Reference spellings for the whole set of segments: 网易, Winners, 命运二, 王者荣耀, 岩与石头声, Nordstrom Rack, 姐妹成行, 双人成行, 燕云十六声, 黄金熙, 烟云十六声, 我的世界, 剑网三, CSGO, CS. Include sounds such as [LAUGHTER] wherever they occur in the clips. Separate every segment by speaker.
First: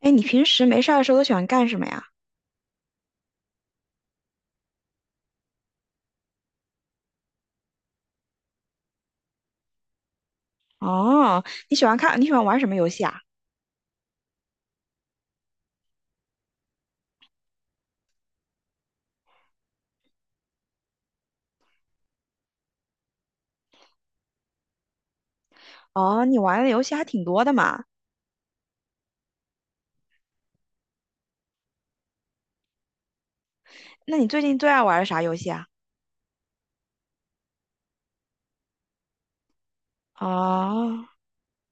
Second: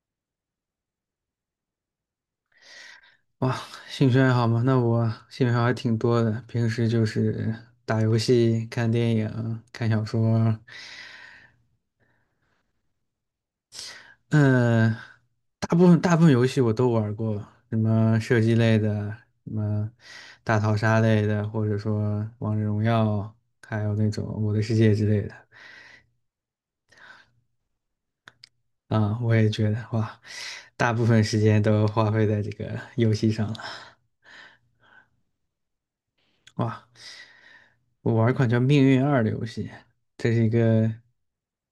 Speaker 1: 哎，你平时没事儿的时候都喜欢干什么呀？
Speaker 2: 哇，兴趣爱好吗？那我兴趣爱好还挺多的。平时就是打游戏、看电影、看小说，
Speaker 1: 哦，你喜欢玩什么游戏啊？
Speaker 2: 嗯、大部分游戏我都玩过，什么射击类的，什么大逃杀类的，或者说王者荣耀，还有那种我的世界之类的。
Speaker 1: 哦，你玩的游戏还挺多的嘛。
Speaker 2: 啊、我也觉得哇，大部分时间都花费在这个游戏上了。
Speaker 1: 那你最近最爱玩的啥游戏啊？
Speaker 2: 哇，我玩一款叫《命运二》的游戏，这是一个
Speaker 1: 哦，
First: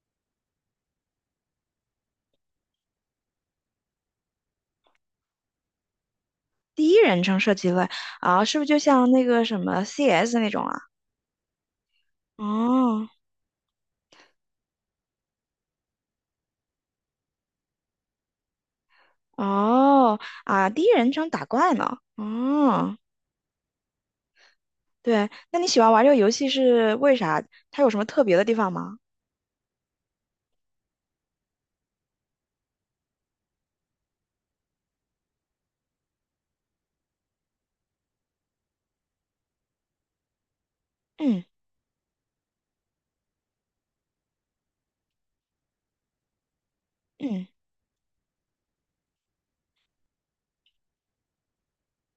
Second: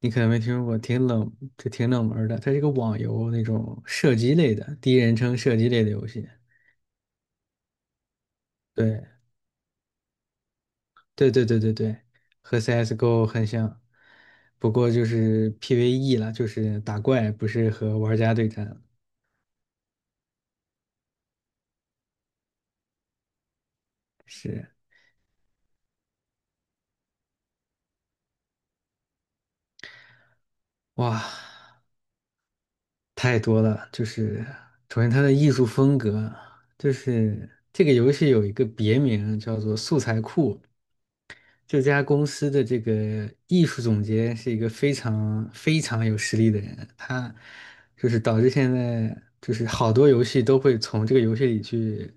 Speaker 2: 你可能没听说过，就挺冷门儿的。它是一个网游那种射击类的，第一人称射击类的游戏。
Speaker 1: 第一人称射击类啊，是不是就
Speaker 2: 对，
Speaker 1: 像那个什么 CS 那种啊？
Speaker 2: 对对对对对，和
Speaker 1: 哦
Speaker 2: CSGO 很像，不过就是 PVE 了，就是打怪，不是和玩家对战。
Speaker 1: 哦啊，第一人称打怪呢？哦，
Speaker 2: 是，
Speaker 1: 对，那你喜欢玩这个游戏是为啥？它有什么特别的地方吗？
Speaker 2: 哇，太多了。就是首先它的艺术风格，就是这个游戏有一个别名叫做"素材库"，
Speaker 1: 嗯
Speaker 2: 这家公司的这个艺术总监是一个非常非常有实力的人，他
Speaker 1: 嗯
Speaker 2: 就是导致现在就是好多游戏都会从这个游戏里去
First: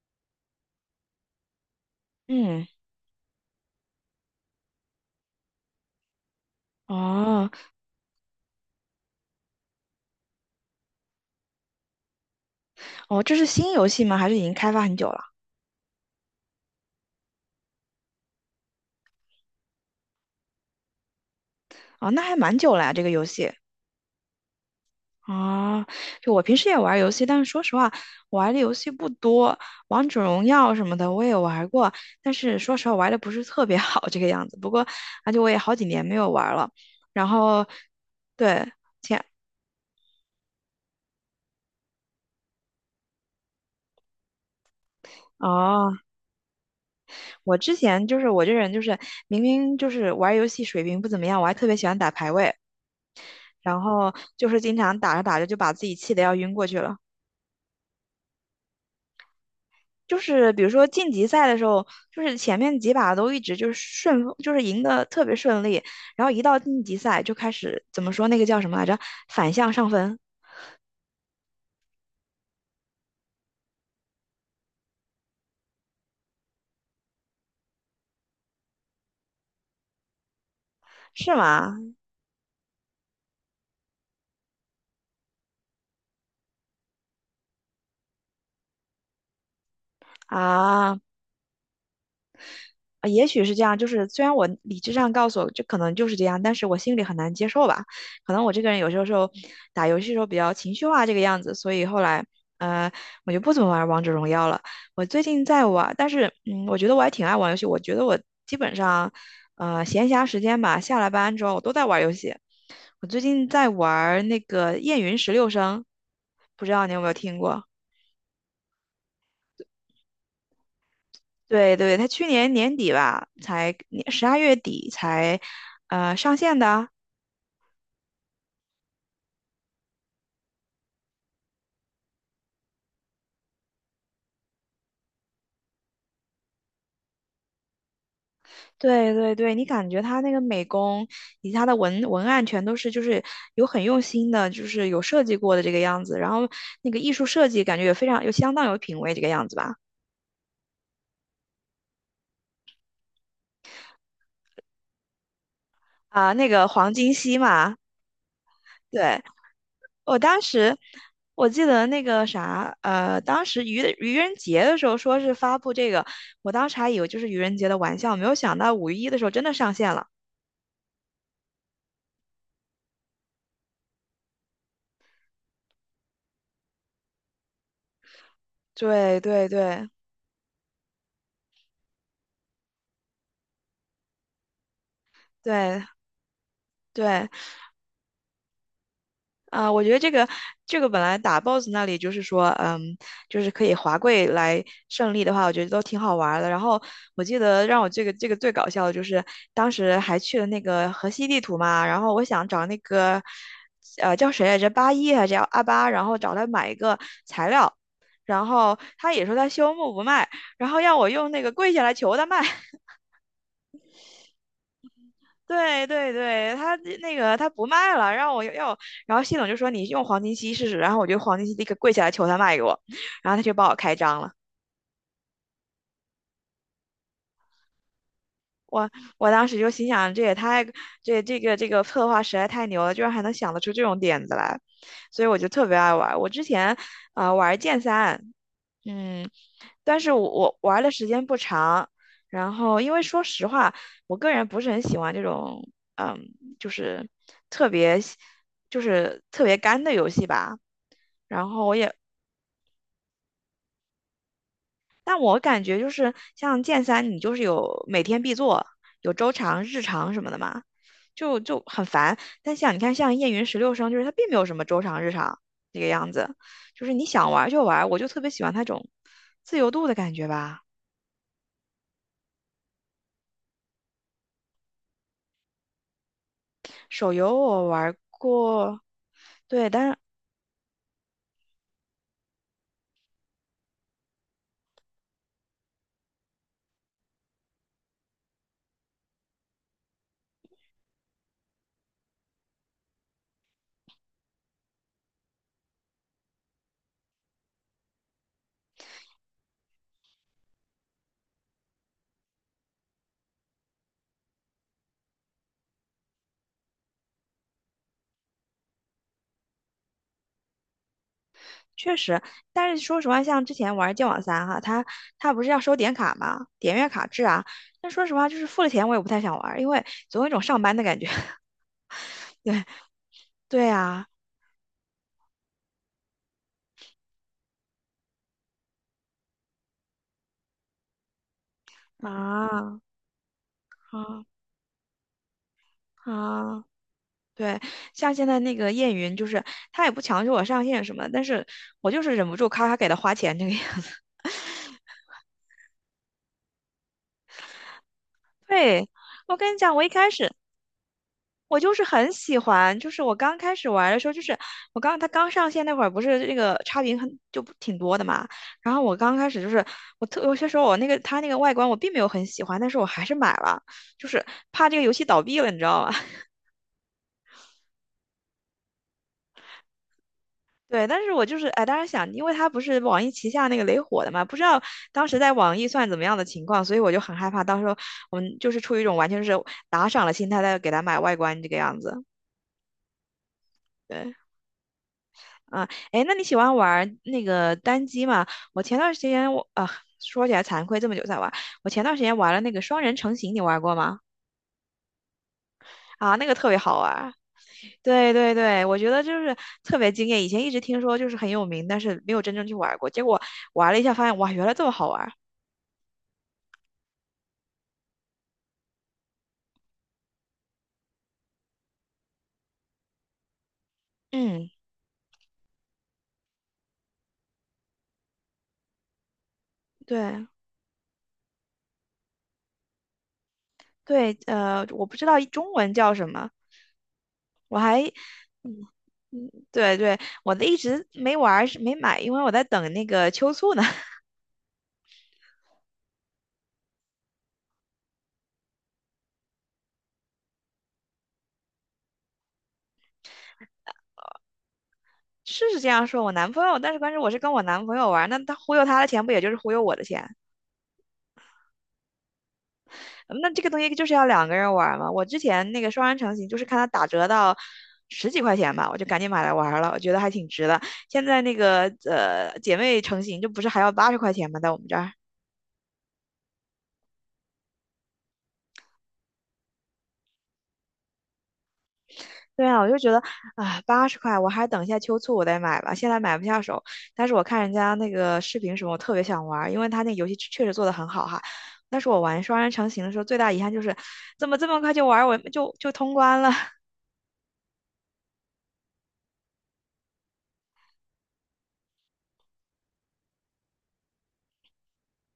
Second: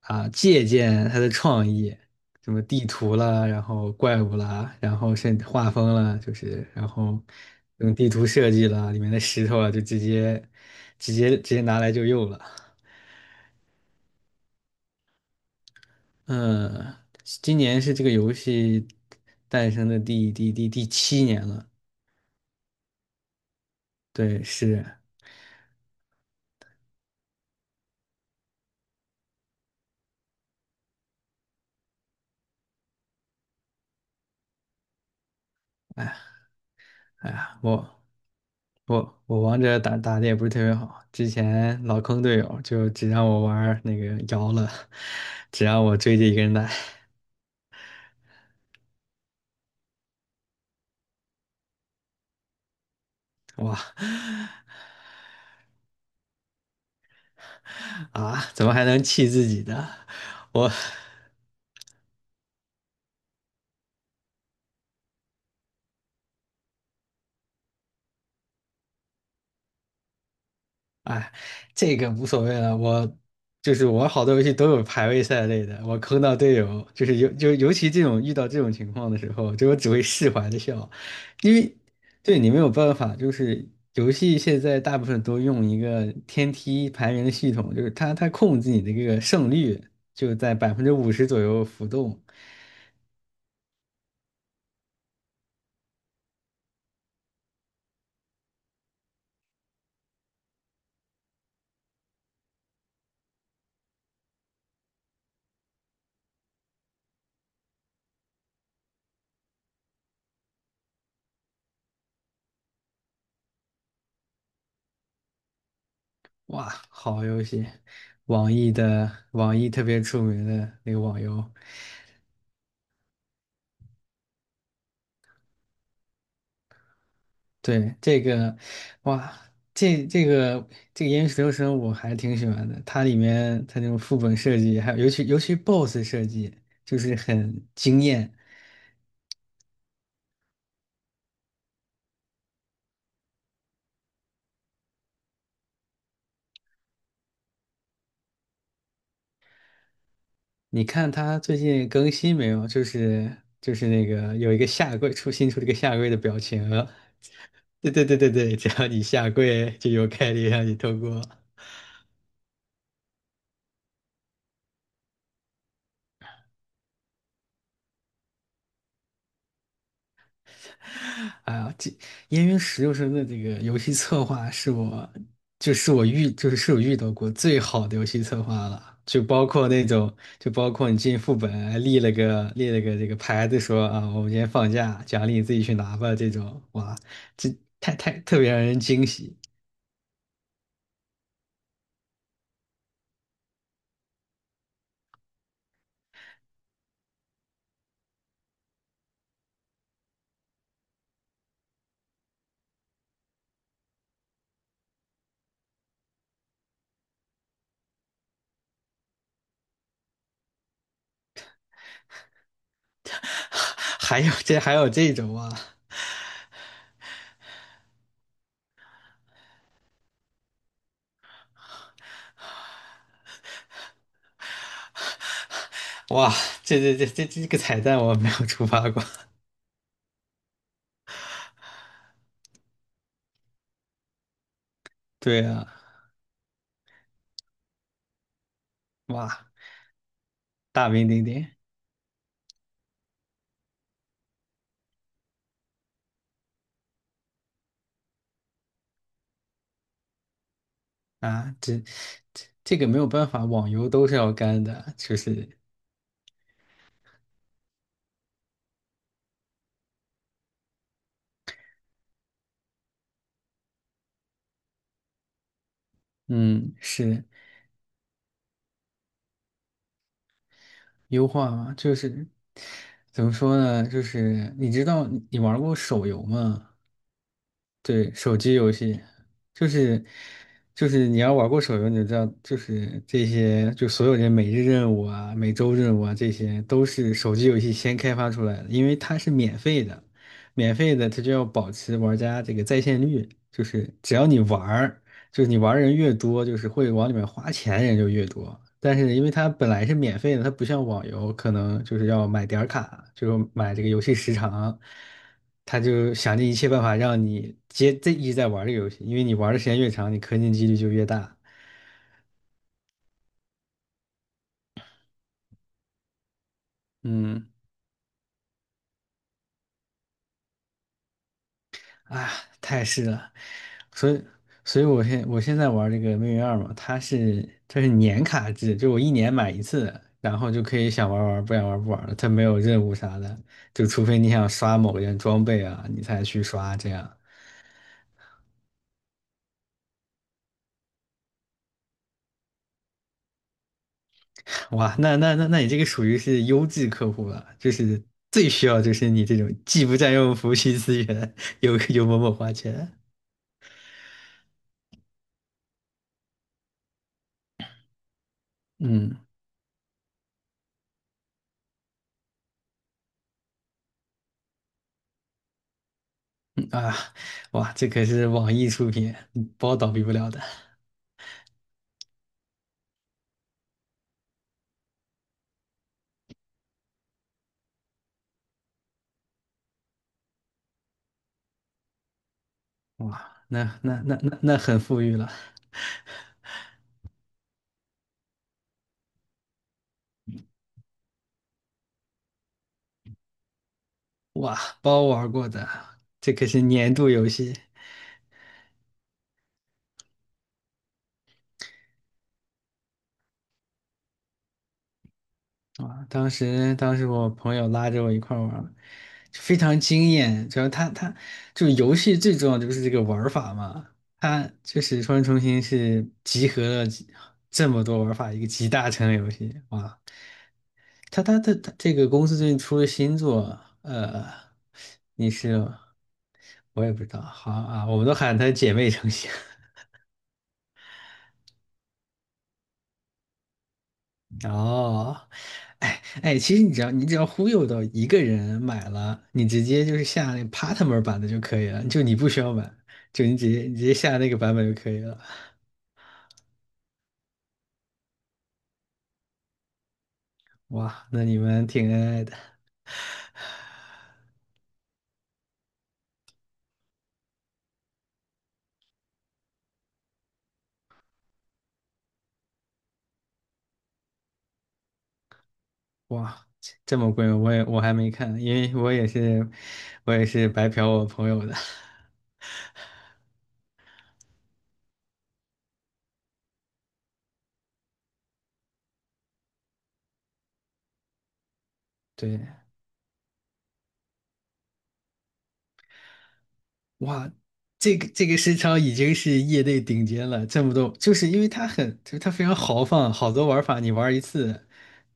Speaker 2: 啊借鉴他的创意，什么
Speaker 1: 嗯，
Speaker 2: 地图啦，然后怪物啦，然后甚至画风啦，就是然后
Speaker 1: 哦
Speaker 2: 用地图设计啦，里面的石头啊，就直接拿来就用了。
Speaker 1: 哦，这是新游戏吗？还是已经开发很久了？
Speaker 2: 嗯，今年是这个游戏诞生的第七年了。
Speaker 1: 哦，那还蛮久了呀，这个游戏。
Speaker 2: 对，是，
Speaker 1: 啊，就我平时也玩游戏，但是说实话，我玩的游戏不多。王者荣耀什么的我也玩过，但是说实话玩的不是特别 [LAUGHS] 好这个样子。不过，而且我也好几年没有玩了。然
Speaker 2: 哎呀，
Speaker 1: 后，
Speaker 2: 我
Speaker 1: 对，
Speaker 2: 我
Speaker 1: 前
Speaker 2: 我王者打的也不是特别好，之前老坑队友，就只让我玩儿那个瑶了，只让
Speaker 1: 哦，
Speaker 2: 我追着一个人打，
Speaker 1: 我之前就是我这人就是明明就是玩游戏水平不怎么样，我还特别喜欢打排位，
Speaker 2: 哇
Speaker 1: 然后就是经常打着打着就把自己气的要晕过去了。
Speaker 2: 啊，怎么还能气自己的？
Speaker 1: 就是比如
Speaker 2: 我
Speaker 1: 说晋级赛的时候，就是前面几把都一直就是顺风，就是赢得特别顺利，然后一到晋级赛就开始怎么说那个叫什么来着？反向上分
Speaker 2: 哎这个无所谓了，我就是我好多游戏都有排位赛类的，我坑到队友，就是尤其这种遇到这种情况的时候，就我只会释怀的笑，
Speaker 1: 是
Speaker 2: 因为
Speaker 1: 吗？
Speaker 2: 对你没有办法，就是游戏现在大部分都用一个天梯排名的系统，就是它控制你的这个胜率就在百分之
Speaker 1: 啊，
Speaker 2: 五十左右浮动，
Speaker 1: 啊，也许是这样，就是虽然我理智上告诉我这可能就是这样，但是我心里很难接受吧。可能我这个人有时候打游戏的时候比较情绪化这个样子，所以后来呃我就不怎么玩王者荣耀了。我最近在玩，但是我觉得我还挺爱玩游戏。我觉得我基本上闲暇时间吧，下了班之后我都在玩游戏。我最近在玩那个《燕云十六声》，不
Speaker 2: 哇，
Speaker 1: 知道你有没有
Speaker 2: 好
Speaker 1: 听
Speaker 2: 游
Speaker 1: 过？
Speaker 2: 戏，网易的网易特别出名的那个网游。
Speaker 1: 对对，他去年年底吧，才12月底才，上线的。
Speaker 2: 对，这个，哇，这这个这个《岩与石头声》我还挺喜欢的，它里面它那种副本设计，还有尤其 BOSS 设计，就是很惊艳。
Speaker 1: 对对对，你感觉他那个美工以及他的文案全都是就是有很用心的，就是有设计过的这个样子，然后那个艺术设计感觉也非常有相当有品味这个样子吧。
Speaker 2: 你看它最近更新没有？就是那个有一个下跪新出了一个下跪的
Speaker 1: 啊，
Speaker 2: 表
Speaker 1: 那个
Speaker 2: 情，
Speaker 1: 黄金熙嘛，
Speaker 2: [LAUGHS] 对对对对对，只要你
Speaker 1: 对，
Speaker 2: 下跪就有
Speaker 1: 我
Speaker 2: 概
Speaker 1: 当
Speaker 2: 率让你
Speaker 1: 时
Speaker 2: 通过。
Speaker 1: 我记得那个啥，当时愚人节的时候说是发布这个，我当时还以为就是愚人节的玩笑，没有想到5月1日的时候真的上线了。
Speaker 2: [LAUGHS] 哎呀，这《烟云十六声》的这个游戏策划是我，就是我遇，就是我遇到过最好的游戏策划了。
Speaker 1: 对
Speaker 2: 就包
Speaker 1: 对
Speaker 2: 括那
Speaker 1: 对
Speaker 2: 种，就包括你进副本还立了个这个牌子说啊，我们今天放假，奖励你自己去
Speaker 1: 对
Speaker 2: 拿吧。这种哇，
Speaker 1: 对
Speaker 2: 这太特别让人惊喜。
Speaker 1: 啊、我觉得这个本来打 BOSS 那里就是说，嗯，就是可以滑跪来胜利的话，我觉得都挺好玩儿的。然后我记得让我这个最搞笑的就是当时还去了那个河西地图嘛，然后我想找那个叫谁来着，八一还是叫阿八，然后找他买一个材料，然后他也说他修木不卖，然后要我用那个跪下来求他卖。
Speaker 2: [LAUGHS] 还有这还有这种啊，
Speaker 1: 对对对，他那个他不卖了，让我要，然后系统就说你用黄金期试试，然后我就黄金期立刻跪下来求他卖给我，然后他就帮我开张了。
Speaker 2: 哇，这个彩蛋我没有触
Speaker 1: 我
Speaker 2: 发过。
Speaker 1: 我当时就心想，这也太这个策划实在太牛了，居然还能想得出这种点子来，所以我
Speaker 2: 对
Speaker 1: 就特
Speaker 2: 啊，
Speaker 1: 别爱玩我之前玩剑三，嗯，
Speaker 2: 哇，
Speaker 1: 但是我玩
Speaker 2: 大
Speaker 1: 的
Speaker 2: 名
Speaker 1: 时
Speaker 2: 鼎
Speaker 1: 间不
Speaker 2: 鼎。
Speaker 1: 长，然后因为说实话，我个人不是很喜欢这种，嗯，就是特别喜就是特别干的游戏吧。然
Speaker 2: 啊，
Speaker 1: 后我
Speaker 2: 这
Speaker 1: 也，
Speaker 2: 这这个没有办法，网游都是要干的，就
Speaker 1: 但我
Speaker 2: 是
Speaker 1: 感觉就是像剑三，你就是有每天必做，有周长、日常什么的嘛，就很烦。但像你看，像燕云十六声，就是它并没有什么周长、日常这个样子，
Speaker 2: 嗯，
Speaker 1: 就是你
Speaker 2: 是
Speaker 1: 想玩就玩，我就特别喜欢那种自由度的感觉吧。
Speaker 2: 优化嘛，就是怎么说呢，就是你知道你玩过手游吗？
Speaker 1: 手游我玩
Speaker 2: 对，手机游
Speaker 1: 过，
Speaker 2: 戏就
Speaker 1: 对，但是
Speaker 2: 是就是你要玩过手游，你就知道，就是这些就所有这每日任务啊、每周任务啊，这些都是手机游戏先开发出来的，因为它是免费的，免费的它就要保持玩家这个在线率，就是只要你玩儿。就是你玩人越多，就是会往里面花钱人就越多。但是因为它本来是免费的，它不像网游，可能就是要买点儿卡，就是买这个游戏时长，他就想尽一切办法让你接这一直在玩这个游戏，因为你玩的时间越长，你氪金几率就越大。
Speaker 1: 确实，但是说实话，像之前玩《剑网三》哈，它不是要收点卡嘛，点阅卡制啊。
Speaker 2: 嗯，
Speaker 1: 但说实话，就是付了钱我也不太想玩，因为总有一种上班的感觉。[LAUGHS]
Speaker 2: 啊，太是了。
Speaker 1: 对啊，
Speaker 2: 所以，我现在玩这个《命运二》嘛，它是年卡制，就我一年买一次，然后就可以想玩玩，不想玩不玩了。它没有
Speaker 1: 啊
Speaker 2: 任务啥的，就除非
Speaker 1: 啊
Speaker 2: 你想刷某件装备啊，你才去
Speaker 1: 啊！
Speaker 2: 刷这样。
Speaker 1: 对，像现在那个燕云，就是他也不强制我上线什么的，但是我就是忍不住咔咔给他花钱这个样子。
Speaker 2: 哇，那你这个属于是优质客户了，就是
Speaker 1: [LAUGHS]
Speaker 2: 最需要
Speaker 1: 对，
Speaker 2: 就是你
Speaker 1: 我
Speaker 2: 这种
Speaker 1: 跟你讲，我
Speaker 2: 既
Speaker 1: 一
Speaker 2: 不
Speaker 1: 开
Speaker 2: 占
Speaker 1: 始
Speaker 2: 用服务器资源，
Speaker 1: 我就
Speaker 2: 又
Speaker 1: 是
Speaker 2: 又
Speaker 1: 很
Speaker 2: 默默
Speaker 1: 喜
Speaker 2: 花
Speaker 1: 欢，就
Speaker 2: 钱。
Speaker 1: 是我刚开始玩的时候，就是它刚上线那会儿，不是那个差评很就不挺多的嘛。然后我刚
Speaker 2: 嗯
Speaker 1: 开始就是我特有些时候我那个它那个外观我并没有很喜欢，但是我还是买了，就是怕这个游戏倒闭了，你知道吧？[LAUGHS]
Speaker 2: 嗯啊，哇，这可是网易出品，嗯包倒闭不了的。
Speaker 1: 对，但是我就是哎，当时想，因为它不是网易旗下那个雷火的嘛，不知道当时在网易算怎么样的情况，所以我就很害怕，到时候我们就是出于一种完全是打赏的心态在给它买外观这个样子。
Speaker 2: 哇，那那
Speaker 1: 对。
Speaker 2: 那那那很富裕了。
Speaker 1: 啊，哎，那你喜欢玩儿那个单机吗？我前段时间我啊，说起来惭愧，这么久才玩。我前段时间玩了那个双人成行，你玩过吗？
Speaker 2: 哇，包玩过的，
Speaker 1: 啊，那
Speaker 2: 这
Speaker 1: 个
Speaker 2: 可
Speaker 1: 特别
Speaker 2: 是
Speaker 1: 好玩
Speaker 2: 年度
Speaker 1: 儿
Speaker 2: 游戏
Speaker 1: 对对对，我觉得就是特别惊艳。以前一直听说就是很有名，但是没有真正去玩过。结果玩了一下，发现哇，原来这么好玩儿
Speaker 2: 啊！当时我朋友拉着我一块儿玩儿就非常惊艳。主要他，他就是游戏最重要的就是这个玩儿法嘛，它
Speaker 1: 嗯，
Speaker 2: 就是《双人成行》是集合了这么多玩儿法一个集大成的游戏哇！
Speaker 1: 对
Speaker 2: 他这个公司最近出了新作，
Speaker 1: 对，我不知道
Speaker 2: 你
Speaker 1: 中
Speaker 2: 是
Speaker 1: 文叫什么，
Speaker 2: 我也不知道，好
Speaker 1: 我还
Speaker 2: 啊，我们都喊它
Speaker 1: 嗯
Speaker 2: 姐妹成市。
Speaker 1: 对对，我的一直没玩儿是没买，因为我在等那个秋促呢。
Speaker 2: 哦，哎哎，其实你只要忽悠到一个人买了，你直接就是下那 partner 版的就可以了，就你不需要买，就你直接下那个版本就可以了。
Speaker 1: 是是这样说，我男朋友，但是关键我是跟我男朋友玩那他忽悠他的钱不也就是忽悠我的钱？
Speaker 2: 哇，那你们挺恩爱的。
Speaker 1: 嗯那这个东西就是要两个人玩嘛。我之前那个双人成行就是看他打折到10几块钱吧，我就赶紧买来玩了，我觉得还挺值的。现在那个姐妹成行就不是还要80块钱吗？在我们这儿
Speaker 2: 哇，这么贵我也我还没看，因为我也是白嫖我朋友的。[LAUGHS]
Speaker 1: 对啊，我就觉得啊，八十块，我还是等一下秋促我再买吧，现在买不下手。但是我看人家那个视频什么，我特别想玩儿，因为他那个游戏确实做得很好哈。但是我玩
Speaker 2: 对，
Speaker 1: 双人成行的时候，最大遗憾就是怎么这么快就玩儿，我就通关了。[LAUGHS]
Speaker 2: 哇，这个市场已经是业内顶尖了，这么多，就是因为它很，就是它非常豪放，好多玩法你玩一次，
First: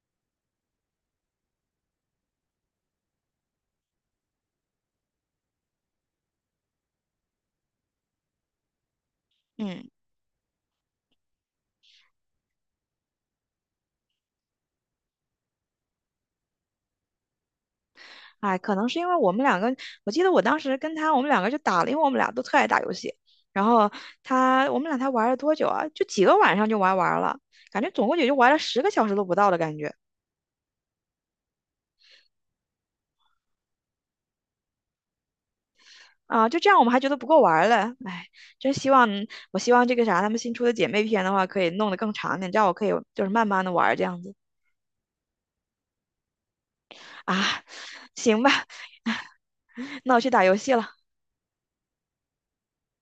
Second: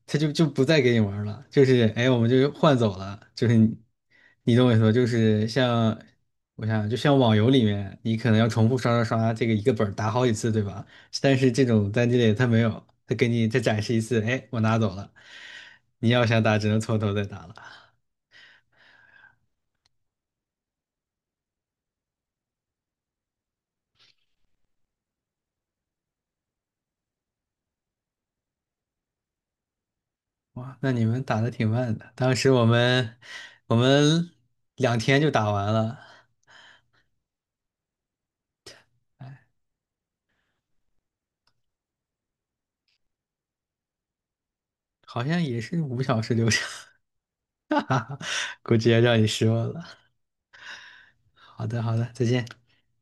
Speaker 2: 它就不再给你玩了，就是哎，我们就换走了，就是你，你懂我意思吧？就是像我想，就像网游里面，你可能要重复刷刷刷，这个一个本
Speaker 1: 嗯，
Speaker 2: 儿打好几次，对吧？但是这种单机类它没有，它给你再展示一次，哎，我拿走了，你要想打只能从头再打了。
Speaker 1: 哎，可能是因为我们两个，我记得我当时跟他，我们两个就打了，因为我们俩都特爱打游戏。然后他，我们俩才玩了多久啊？就几个晚上就玩完了，感觉总共也就玩了10个小时都不到的感觉。
Speaker 2: 哇，那你们打的挺慢的。当时我们2天就打完了，
Speaker 1: 啊，就这样我们还觉得不够玩儿了，哎，真希望
Speaker 2: 哎，
Speaker 1: 我希望这个啥，他们新出的姐妹篇的话，可以弄得更长点，这样我可以就是慢慢的玩儿这样子
Speaker 2: 好像也是5小时流程，
Speaker 1: 啊，行
Speaker 2: [LAUGHS]
Speaker 1: 吧，
Speaker 2: 估计要让你失望了。
Speaker 1: 那我去打游戏了。
Speaker 2: 好的，好的，再见。